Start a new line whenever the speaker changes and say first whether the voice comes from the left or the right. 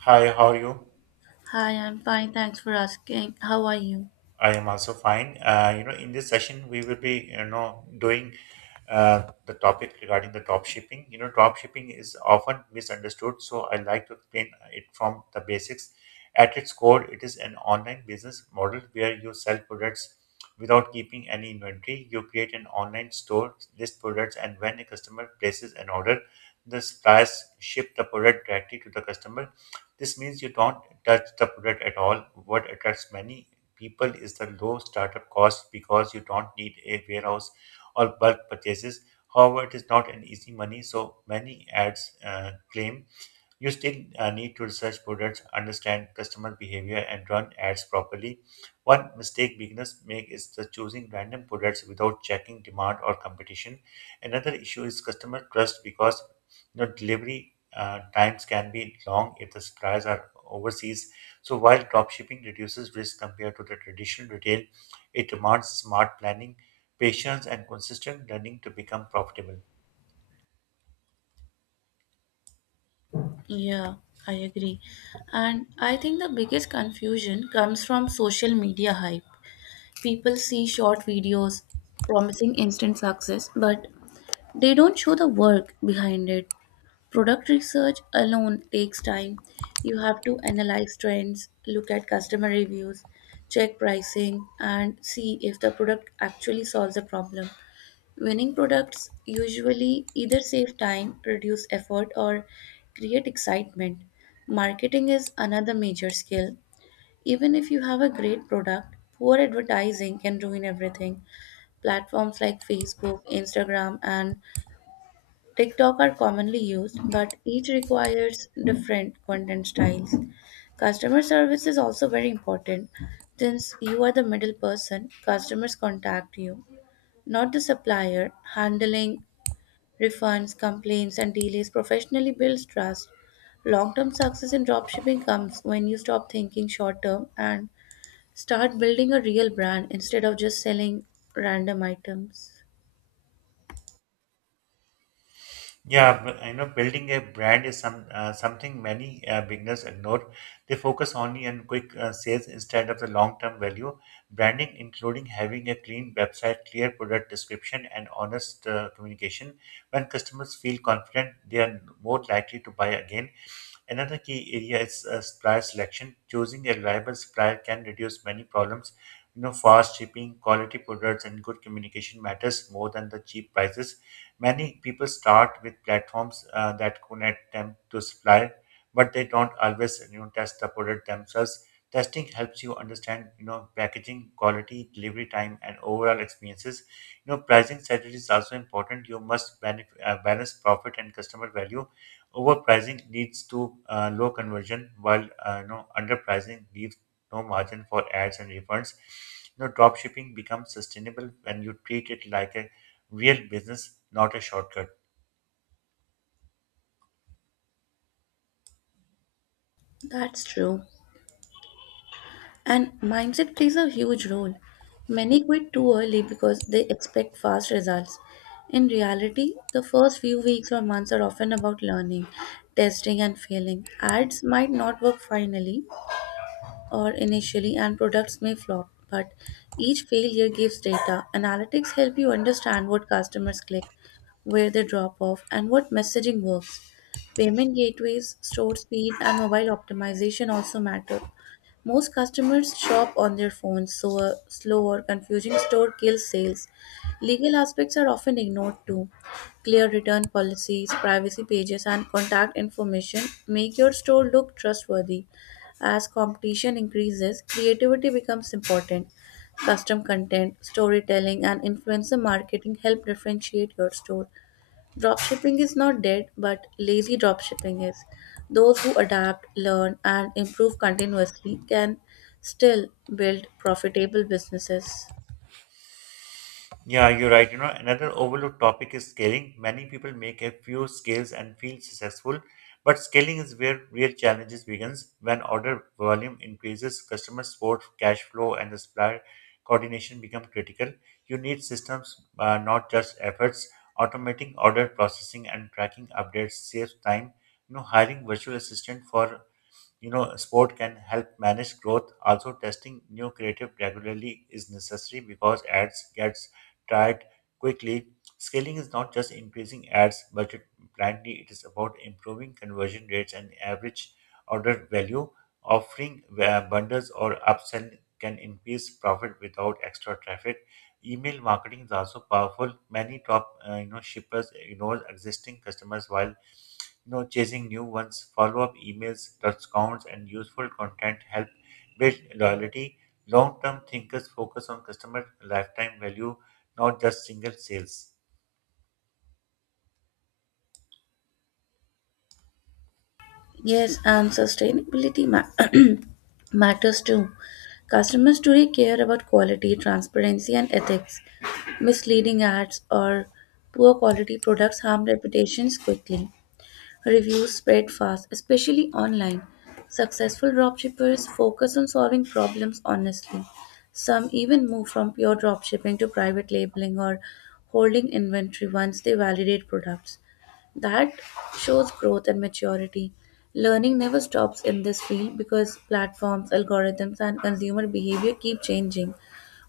right: Hi, how are you?
left: Hi, I'm fine. Thanks for asking. How are you?
right: I am also fine. In this session, we will be, doing the topic regarding the drop shipping. You know, drop shipping is often misunderstood, so I like to explain it from the basics. At its core, it is an online business model where you sell products without keeping any inventory. You create an online store, list products, and when a customer places an order, the suppliers ship the product directly to the customer. This means you don't touch the product at all. What attracts many people is the low startup cost because you don't need a warehouse or bulk purchases. However, it is not an easy money, so many ads claim you still need to research products, understand customer behavior, and run ads properly. One mistake beginners make is the choosing random products without checking demand or competition. Another issue is customer trust because you know, delivery times can be long if the suppliers are overseas. So while dropshipping reduces risk compared to the traditional retail, it demands smart planning, patience, and consistent learning to become profitable.
left: Yeah, I agree. And I think the biggest confusion comes from social media hype. People see short videos promising instant success, but they don't show the work behind it. Product research alone takes time. You have to analyze trends, look at customer reviews, check pricing, and see if the product actually solves a problem. Winning products usually either save time, reduce effort, or create excitement. Marketing is another major skill. Even if you have a great product, poor advertising can ruin everything. Platforms like Facebook, Instagram, and TikTok are commonly used, but each requires different content styles. Customer service is also very important. Since you are the middle person, customers contact you, not the supplier, handling refunds, complaints, and delays professionally builds trust. Long term success in dropshipping comes when you stop thinking short term and start building a real brand instead of just selling random items.
right: Yeah, but you know, building a brand is something many beginners ignore. They focus only on quick sales instead of the long-term value. Branding, including having a clean website, clear product description, and honest communication. When customers feel confident, they are more likely to buy again. Another key area is supplier selection. Choosing a reliable supplier can reduce many problems. You know, fast shipping, quality products, and good communication matters more than the cheap prices. Many people start with platforms that connect them to supplier, but they don't always you know test the product themselves. Testing helps you understand you know packaging, quality, delivery time, and overall experiences. You know, pricing strategy is also important. You must balance profit and customer value. Overpricing leads to low conversion, while underpricing leaves no margin for ads and refunds. You know, drop shipping becomes sustainable when you treat it like a real business, not a shortcut.
left: That's true. And mindset plays a huge role. Many quit too early because they expect fast results. In reality, the first few weeks or months are often about learning, testing, and failing. Ads might not work finally, or initially, and products may flop, but each failure gives data. Analytics help you understand what customers click, where they drop off, and what messaging works. Payment gateways, store speed, and mobile optimization also matter. Most customers shop on their phones, so a slow or confusing store kills sales. Legal aspects are often ignored too. Clear return policies, privacy pages, and contact information make your store look trustworthy. As competition increases, creativity becomes important. Custom content, storytelling, and influencer marketing help differentiate your store. Dropshipping is not dead, but lazy dropshipping is. Those who adapt, learn, and improve continuously can still build profitable businesses.
right: Yeah, you're right. You know, another overlooked topic is scaling. Many people make a few scales and feel successful, but scaling is where real challenges begins. When order volume increases, customer support, cash flow, and the supplier coordination become critical. You need systems, not just efforts. Automating order processing and tracking updates saves time. You know, hiring virtual assistant for you know, sport can help manage growth. Also, testing new creative regularly is necessary because ads gets tired quickly. Scaling is not just increasing ads budget blindly; it is about improving conversion rates and average order value. Offering bundles or upsell can increase profit without extra traffic. Email marketing is also powerful. Many top you know shippers ignore existing customers while you know, chasing new ones, follow-up emails, discounts, and useful content help build loyalty. Long-term thinkers focus on customer lifetime value, not just single sales.
left: Yes, and sustainability matters too. Customers today care about quality, transparency, and ethics. Misleading ads or poor quality products harm reputations quickly. Reviews spread fast, especially online. Successful dropshippers focus on solving problems honestly. Some even move from pure dropshipping to private labeling or holding inventory once they validate products. That shows growth and maturity. Learning never stops in this field because platforms, algorithms, and consumer behavior keep changing.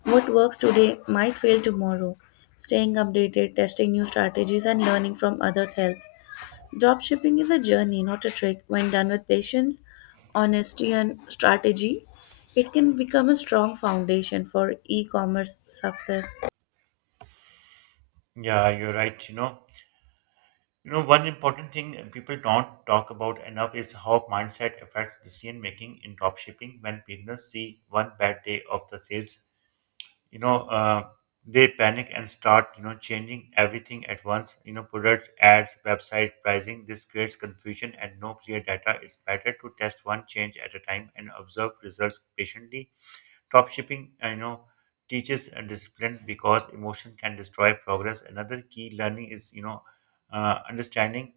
left: What works today might fail tomorrow. Staying updated, testing new strategies, and learning from others helps. Dropshipping is a journey, not a trick. When done with patience, honesty, and strategy, it can become a strong foundation for e commerce success.
right: Yeah, you're right. One important thing people don't talk about enough is how mindset affects decision making in dropshipping. When beginners see one bad day of the sales you know uh, they panic and start you know changing everything at once, you know, products, ads, website, pricing. This creates confusion and no clear data. It's better to test one change at a time and observe results patiently. Top shipping you know teaches a discipline because emotion can destroy progress. Another key learning is understanding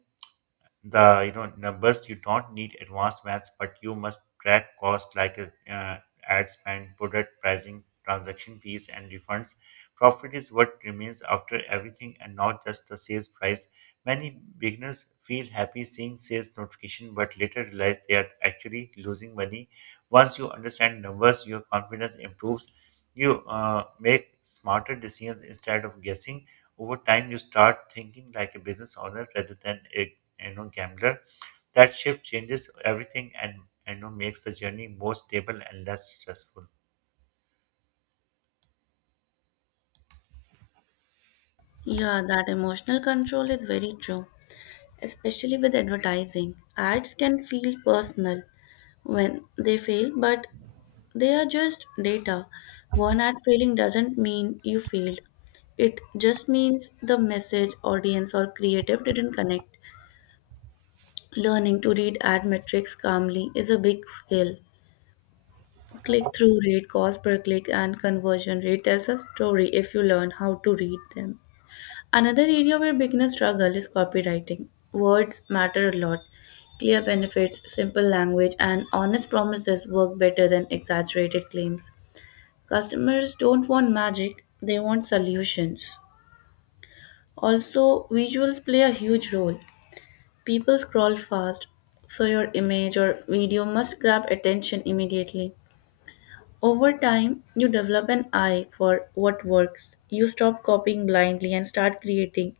right: the you know numbers. You don't need advanced maths, but you must track costs like uh, ad spend, product pricing, transaction fees, and refunds. Profit is what remains after everything, and not just the sales price. Many beginners feel happy seeing sales notification, but later realize they are actually losing money. Once you understand numbers, your confidence improves. You make smarter decisions instead of guessing. Over time you start thinking like a business owner rather than a gambler. That shift changes everything and you know makes the journey more stable and less stressful.
left: Yeah, that emotional control is very true, especially with advertising. Ads can feel personal when they fail, but they are just data. One ad failing doesn't mean you failed, it just means the message, audience, or creative didn't connect. Learning to read ad metrics calmly is a big skill. Click through rate, cost per click, and conversion rate tells a story if you learn how to read them. Another area where beginners struggle is copywriting. Words matter a lot. Clear benefits, simple language, and honest promises work better than exaggerated claims. Customers don't want magic, they want solutions. Also, visuals play a huge role. People scroll fast, so your image or video must grab attention immediately. Over time, you develop an eye for what works. You stop copying blindly and start creating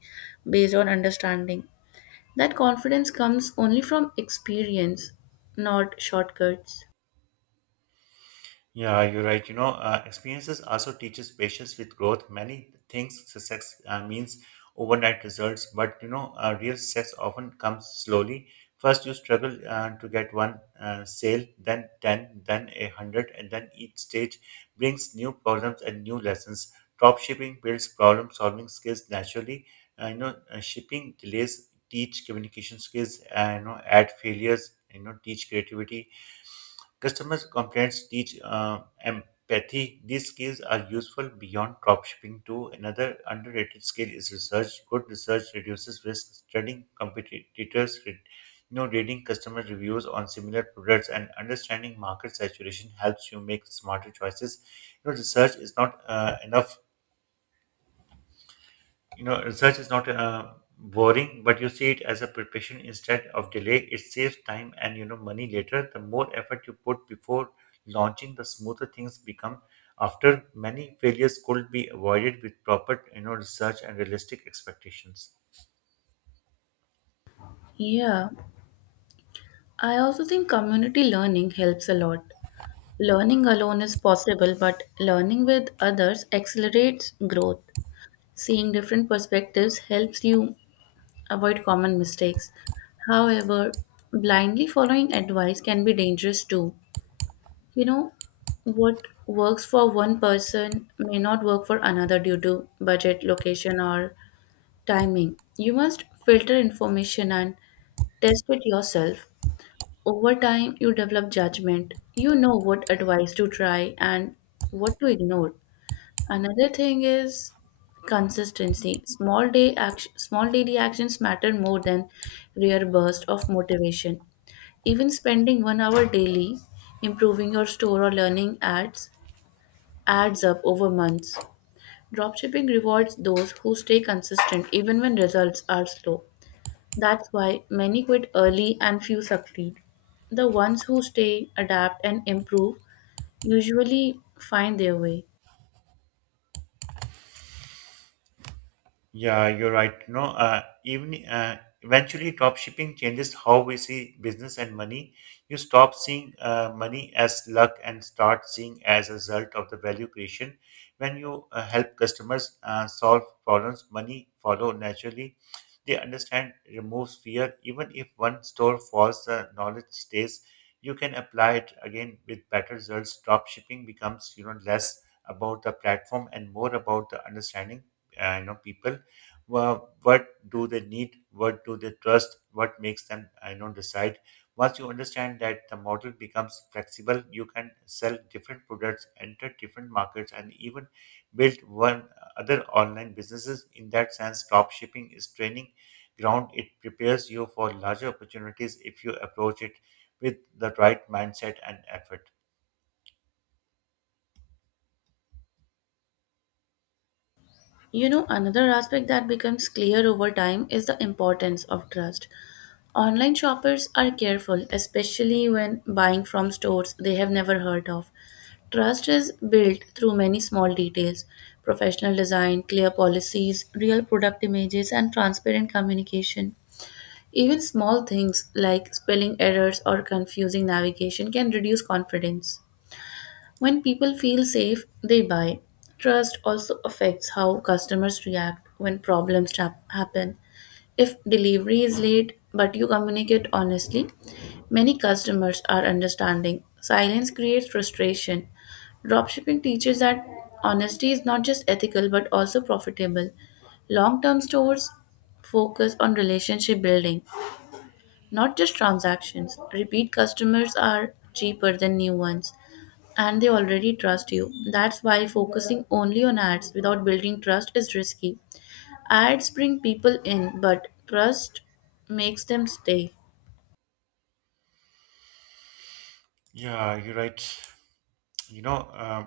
left: based on understanding. That confidence comes only from experience, not shortcuts.
right: Yeah, you're right. Experiences also teaches patience with growth. Many things success means overnight results, but real success often comes slowly. First, you struggle to get one sale, then ten, then a hundred, and then each stage brings new problems and new lessons. Drop shipping builds problem solving skills naturally. Shipping delays teach communication skills. Add failures. Teach creativity. Customers' complaints teach empathy. These skills are useful beyond dropshipping too. Another underrated skill is research. Good research reduces risk. Studying competitors, reading customer reviews on similar products, and understanding market saturation helps you make smarter choices. You know, research is not uh, enough you know, research is not boring, but you see it as a preparation instead of delay. It saves time and you know money later. The more effort you put before launching, the smoother things become. After many failures could be avoided with proper you know research and realistic expectations.
left: Yeah, I also think community learning helps a lot. Learning alone is possible, but learning with others accelerates growth. Seeing different perspectives helps you avoid common mistakes. However, blindly following advice can be dangerous too. You know what works for one person may not work for another due to budget, location, or timing. You must filter information and test it yourself. Over time, you develop judgment. You know what advice to try and what to ignore. Another thing is consistency. Small daily actions matter more than rare bursts of motivation. Even spending one hour daily improving your store or learning ads adds up over months. Dropshipping rewards those who stay consistent even when results are slow. That's why many quit early and few succeed. The ones who stay, adapt, and improve usually find their way.
right: Yeah, you're right. Eventually, drop shipping changes how we see business and money. You stop seeing money as luck and start seeing as a result of the value creation. When you help customers solve problems, money follow naturally. They understand, removes fear. Even if one store falls, the knowledge stays. You can apply it again with better results. Drop shipping becomes, you know, less about the platform and more about the understanding, you know, people. Well, what do they need, what do they trust, what makes them I know decide. Once you understand that, the model becomes flexible. You can sell different products, enter different markets, and even build one other online businesses. In that sense, drop shipping is training ground. It prepares you for larger opportunities if you approach it with the right mindset and effort.
left: You know, another aspect that becomes clear over time is the importance of trust. Online shoppers are careful, especially when buying from stores they have never heard of. Trust is built through many small details: professional design, clear policies, real product images, and transparent communication. Even small things like spelling errors or confusing navigation can reduce confidence. When people feel safe, they buy. Trust also affects how customers react when problems happen. If delivery is late but you communicate honestly, many customers are understanding. Silence creates frustration. Dropshipping teaches that honesty is not just ethical but also profitable. Long term stores focus on relationship building. Not just transactions, repeat customers are cheaper than new ones and they already trust you. That's why focusing only on ads without building trust is risky. Ads bring people in, but trust makes them stay.
right: Yeah, you're right. you know um,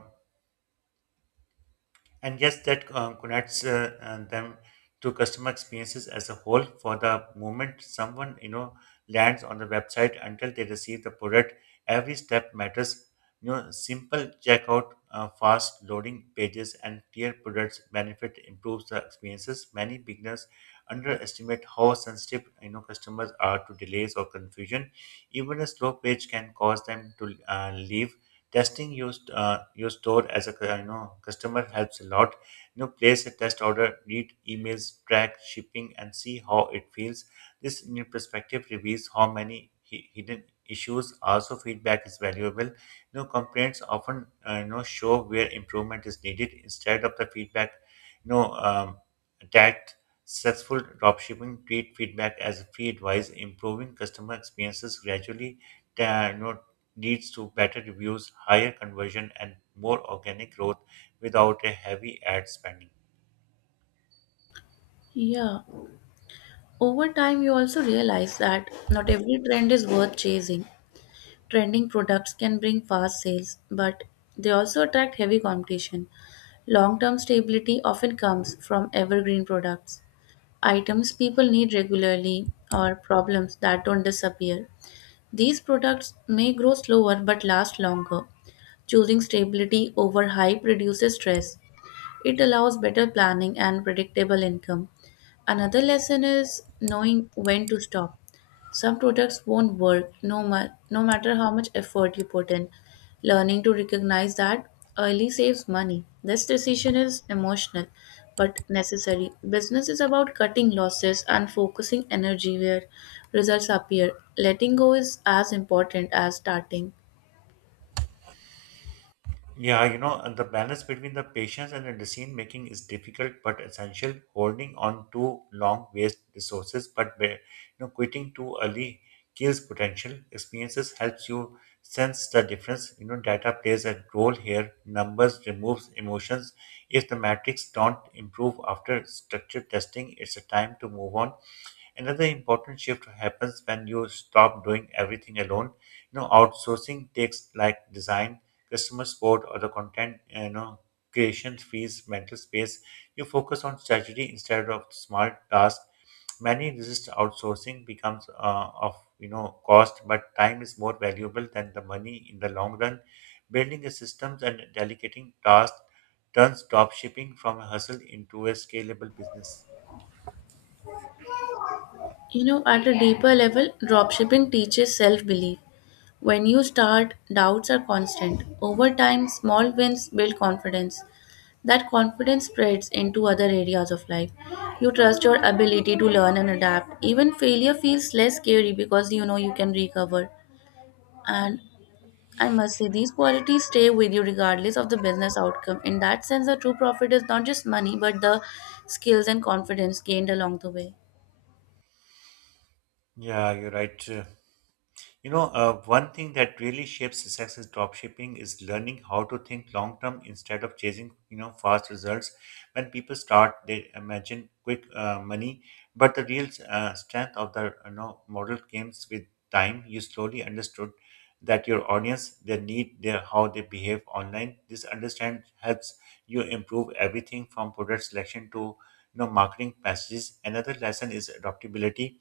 right: And yes, that connects them to customer experiences as a whole. For the moment someone you know lands on the website until they receive the product, every step matters. You know, simple checkout, fast loading pages, and clear products benefit improves the experiences. Many beginners underestimate how sensitive you know customers are to delays or confusion. Even a slow page can cause them to leave. Testing your store as a you know customer helps a lot. You know, place a test order, read emails, track shipping, and see how it feels. This new perspective reveals how many hidden issues. Also feedback is valuable. You know, complaints often you know show where improvement is needed instead of the feedback you know um, attacked. Successful dropshipping treat feedback as free advice, improving customer experiences gradually you know, leads to better reviews, higher conversion, and more organic growth without a heavy ad spending.
left: Yeah. Over time, you also realize that not every trend is worth chasing. Trending products can bring fast sales, but they also attract heavy competition. Long term stability often comes from evergreen products, items people need regularly or problems that don't disappear. These products may grow slower but last longer. Choosing stability over hype reduces stress. It allows better planning and predictable income. Another lesson is knowing when to stop. Some products won't work no matter how much effort you put in. Learning to recognize that early saves money. This decision is emotional but necessary. Business is about cutting losses and focusing energy where results appear. Letting go is as important as starting.
right: Yeah, you know, and the balance between the patience and the decision making is difficult but essential. Holding on to long waste resources, but you know, quitting too early kills potential. Experiences helps you sense the difference. You know, data plays a role here. Numbers removes emotions. If the metrics don't improve after structured testing, it's a time to move on. Another important shift happens when you stop doing everything alone. You know, outsourcing takes like design, customer support, or the content, you know, creation fees, mental space. You focus on strategy instead of small tasks. Many resist outsourcing becomes of you know cost, but time is more valuable than the money in the long run. Building the systems and delegating tasks turns drop shipping from a hustle into a scalable business.
left: You know, at a deeper level, dropshipping teaches self belief. When you start, doubts are constant. Over time, small wins build confidence. That confidence spreads into other areas of life. You trust your ability to learn and adapt. Even failure feels less scary because you know you can recover. And I must say, these qualities stay with you regardless of the business outcome. In that sense, the true profit is not just money, but the skills and confidence gained along the way.
right: Yeah, you're right. One thing that really shapes success in dropshipping is learning how to think long term instead of chasing, you know, fast results. When people start, they imagine quick money, but the real strength of the you know model comes with time. You slowly understood that your audience, their need, their how they behave online. This understand helps you improve everything from product selection to you know marketing messages. Another lesson is adaptability.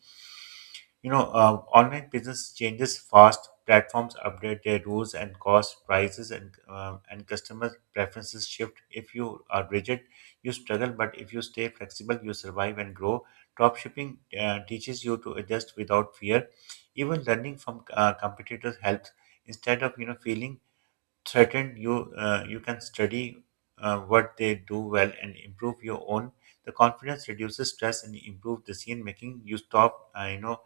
right: Online business changes fast. Platforms update their rules and cost, prices, and customer preferences shift. If you are rigid, you struggle, but if you stay flexible, you survive and grow. Dropshipping teaches you to adjust without fear. Even learning from competitors helps. Instead of you know feeling threatened, you can study what they do well and improve your own. The confidence reduces stress and improves decision making. You stop, you know,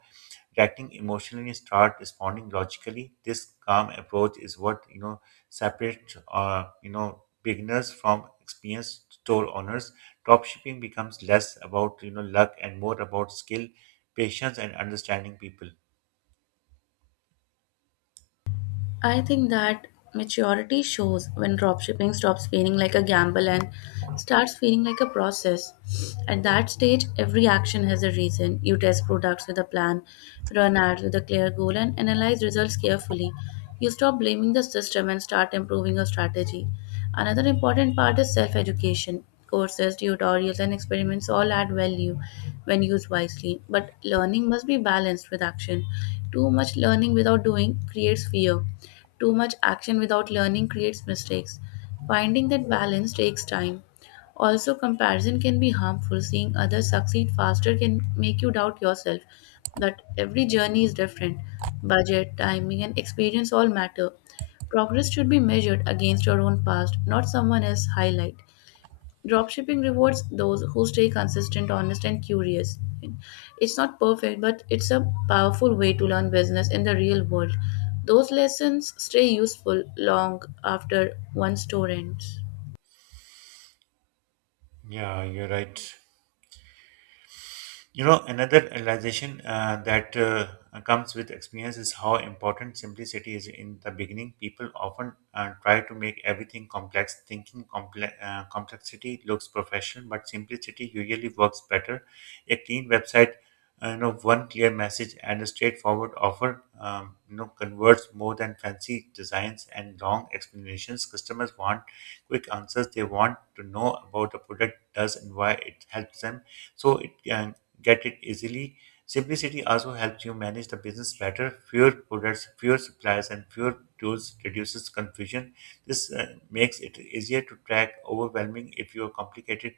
right: reacting emotionally start responding logically. This calm approach is what you know separates you know beginners from experienced store owners. Dropshipping becomes less about luck and more about skill, patience, and understanding people.
left: I think that maturity shows when dropshipping stops feeling like a gamble and starts feeling like a process. At that stage, every action has a reason. You test products with a plan, run ads with a clear goal, and analyze results carefully. You stop blaming the system and start improving your strategy. Another important part is self education. Courses, tutorials, and experiments all add value when used wisely, but learning must be balanced with action. Too much learning without doing creates fear, too much action without learning creates mistakes. Finding that balance takes time. Also, comparison can be harmful. Seeing others succeed faster can make you doubt yourself. But every journey is different. Budget, timing, and experience all matter. Progress should be measured against your own past, not someone else's highlight. Dropshipping rewards those who stay consistent, honest, and curious. It's not perfect, but it's a powerful way to learn business in the real world. Those lessons stay useful long after one store ends.
right: Yeah, you're right. You know, another realization that comes with experience is how important simplicity is in the beginning. People often try to make everything complex, thinking complexity looks professional, but simplicity usually works better. A clean website, one clear message and a straightforward offer, converts more than fancy designs and long explanations. Customers want quick answers. They want to know about the product does and why it helps them so it get it easily. Simplicity also helps you manage the business better. Fewer products, fewer suppliers, and fewer tools reduces confusion. This makes it easier to track, overwhelming if you are complicated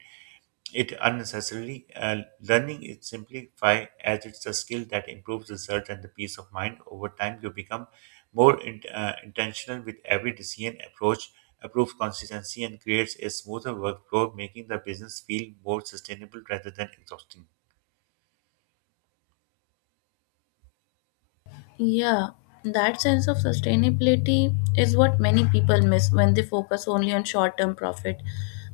right: it unnecessarily. Learning is simplify as it's a skill that improves research and the peace of mind. Over time, you become more intentional with every decision approach, improves consistency, and creates a smoother workflow, making the business feel more sustainable rather than exhausting.
left: Yeah, that sense of sustainability is what many people miss when they focus only on short term profit.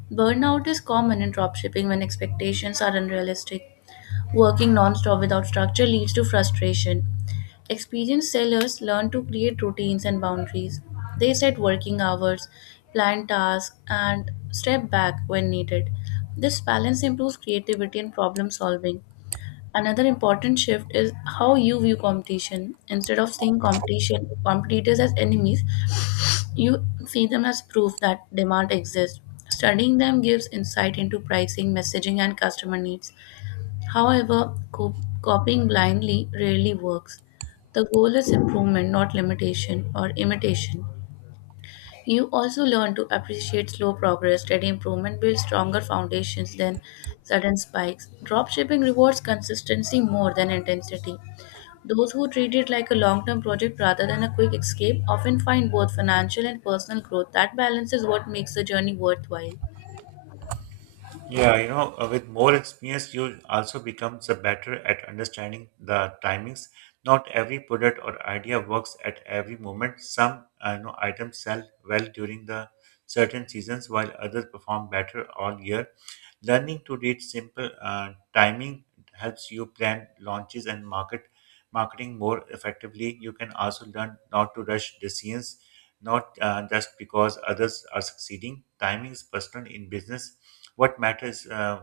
left: Burnout is common in dropshipping when expectations are unrealistic. Working nonstop without structure leads to frustration. Experienced sellers learn to create routines and boundaries. They set working hours, plan tasks, and step back when needed. This balance improves creativity and problem solving. Another important shift is how you view competition. Instead of seeing competition competitors as enemies, you see them as proof that demand exists. Studying them gives insight into pricing, messaging, and customer needs. However, copying blindly rarely works. The goal is improvement, not limitation or imitation. You also learn to appreciate slow progress, steady improvement builds stronger foundations than sudden spikes. Dropshipping rewards consistency more than intensity. Those who treat it like a long term project rather than a quick escape often find both financial and personal growth. That balance is what makes the journey worthwhile.
right: Yeah, you know, with more experience, you also becomes a better at understanding the timings. Not every product or idea works at every moment. Some items sell well during the certain seasons, while others perform better all year. Learning to read simple timing helps you plan launches and marketing more effectively. You can also learn not to rush decisions, not just because others are succeeding. Timing is personal in business. What matters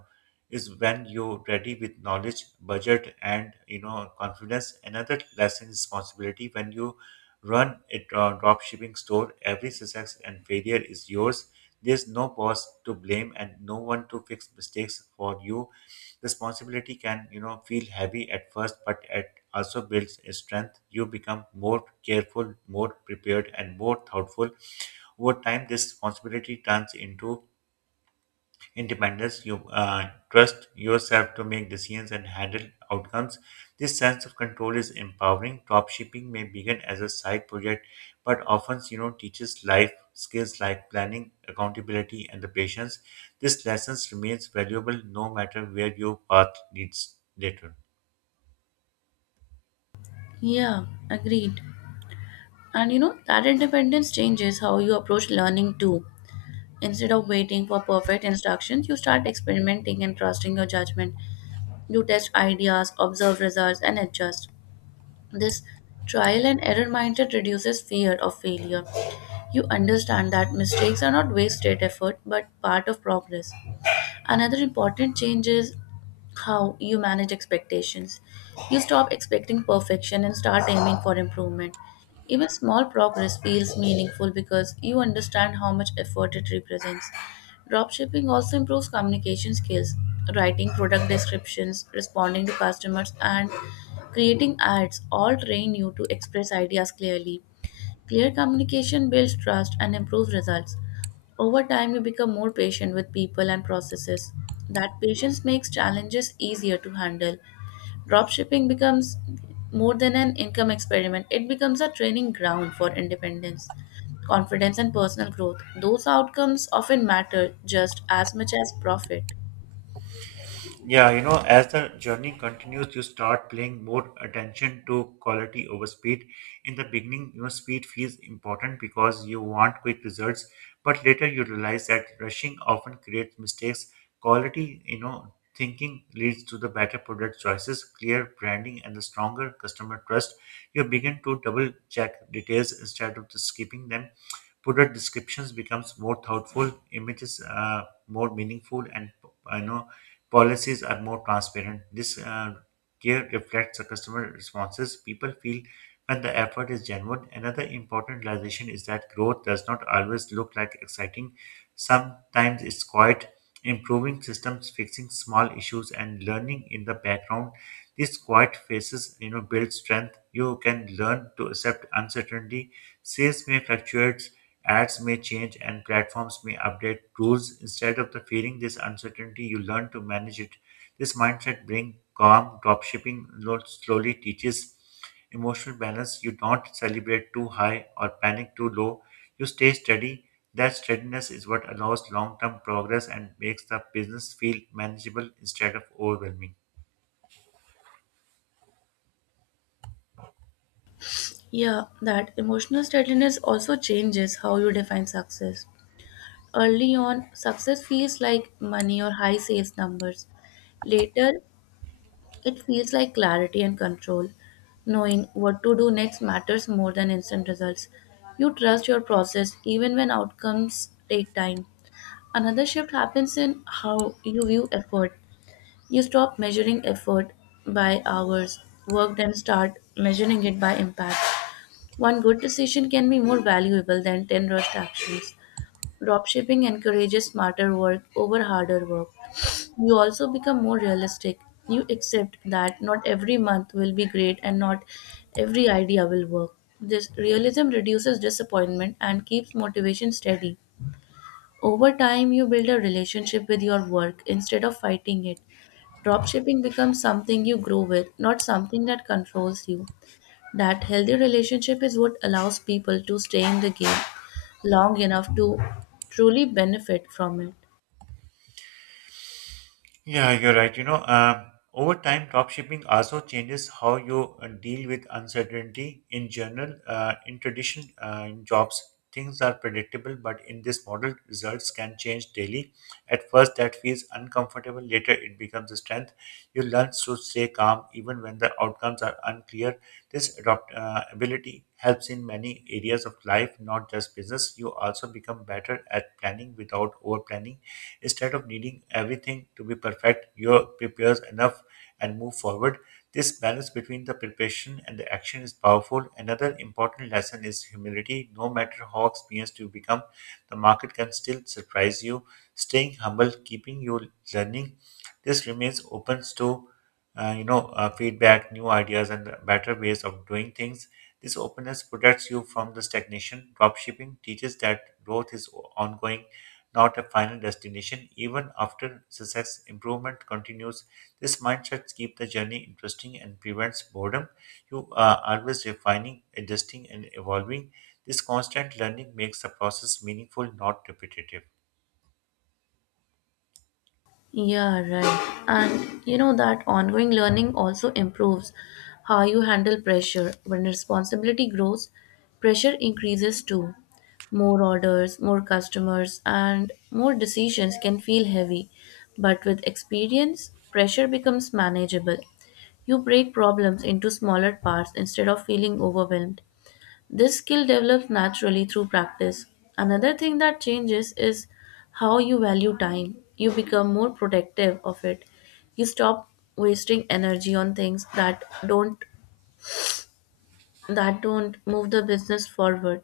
right: is when you're ready with knowledge, budget, and confidence. Another lesson is responsibility. When you run a drop shipping store, every success and failure is yours. There's no boss to blame and no one to fix mistakes for you. Responsibility can, feel heavy at first, but it also builds a strength. You become more careful, more prepared, and more thoughtful. Over time, this responsibility turns into independence. You trust yourself to make decisions and handle outcomes. This sense of control is empowering. Dropshipping may begin as a side project, but often teaches life skills like planning, accountability, and the patience. This lessons remains valuable no matter where your path leads later.
left: Yeah, agreed. And you know, that independence changes how you approach learning too. Instead of waiting for perfect instructions, you start experimenting and trusting your judgment. You test ideas, observe results, and adjust. This trial and error mindset reduces fear of failure. You understand that mistakes are not wasted effort but part of progress. Another important change is how you manage expectations. You stop expecting perfection and start aiming for improvement. Even small progress feels meaningful because you understand how much effort it represents. Dropshipping also improves communication skills, writing product descriptions, responding to customers, and creating ads all train you to express ideas clearly. Clear communication builds trust and improves results. Over time, you become more patient with people and processes. That patience makes challenges easier to handle. Dropshipping becomes more than an income experiment, it becomes a training ground for independence, confidence, and personal growth. Those outcomes often matter just as much as profit.
right: Yeah, you know, as the journey continues, you start paying more attention to quality over speed. In the beginning, speed feels important because you want quick results, but later you realize that rushing often creates mistakes. Quality, thinking leads to the better product choices, clear branding, and the stronger customer trust. You begin to double check details instead of just skipping them. Product descriptions becomes more thoughtful, images more meaningful, and I know policies are more transparent. This gear reflects the customer responses people feel when the effort is genuine. Another important realization is that growth does not always look like exciting. Sometimes it's quiet, improving systems, fixing small issues, and learning in the background. These quiet phases, build strength. You can learn to accept uncertainty. Sales may fluctuate, ads may change, and platforms may update rules. Instead of the feeling this uncertainty, you learn to manage it. This mindset brings calm. Dropshipping slowly teaches emotional balance. You don't celebrate too high or panic too low. You stay steady. That steadiness is what allows long term progress and makes the business feel manageable instead of overwhelming.
left: Yeah, that emotional steadiness also changes how you define success. Early on, success feels like money or high sales numbers. Later, it feels like clarity and control. Knowing what to do next matters more than instant results. You trust your process even when outcomes take time. Another shift happens in how you view effort. You stop measuring effort by hours worked and start measuring it by impact. One good decision can be more valuable than 10 rushed actions. Dropshipping encourages smarter work over harder work. You also become more realistic. You accept that not every month will be great and not every idea will work. This realism reduces disappointment and keeps motivation steady. Over time, you build a relationship with your work instead of fighting it. Dropshipping becomes something you grow with, not something that controls you. That healthy relationship is what allows people to stay in the game long enough to truly benefit from it.
right: Yeah, you're right. You know, over time, dropshipping also changes how you deal with uncertainty. In general, in jobs, things are predictable, but in this model, results can change daily. At first, that feels uncomfortable. Later, it becomes a strength. You learn to stay calm even when the outcomes are unclear. This ability helps in many areas of life, not just business. You also become better at planning without over planning. Instead of needing everything to be perfect, you prepare enough and move forward. This balance between the preparation and the action is powerful. Another important lesson is humility. No matter how experienced you become, the market can still surprise you. Staying humble, keeping you learning, this remains open to feedback, new ideas, and better ways of doing things. This openness protects you from the stagnation. Dropshipping teaches that growth is ongoing, not a final destination. Even after success, improvement continues. This mindset keeps the journey interesting and prevents boredom. You are always refining, adjusting, and evolving. This constant learning makes the process meaningful, not repetitive.
left: Yeah, right. And you know that ongoing learning also improves how you handle pressure. When responsibility grows, pressure increases too. More orders, more customers, and more decisions can feel heavy. But with experience, pressure becomes manageable. You break problems into smaller parts instead of feeling overwhelmed. This skill develops naturally through practice. Another thing that changes is how you value time. You become more protective of it. You stop wasting energy on things that don't move the business forward.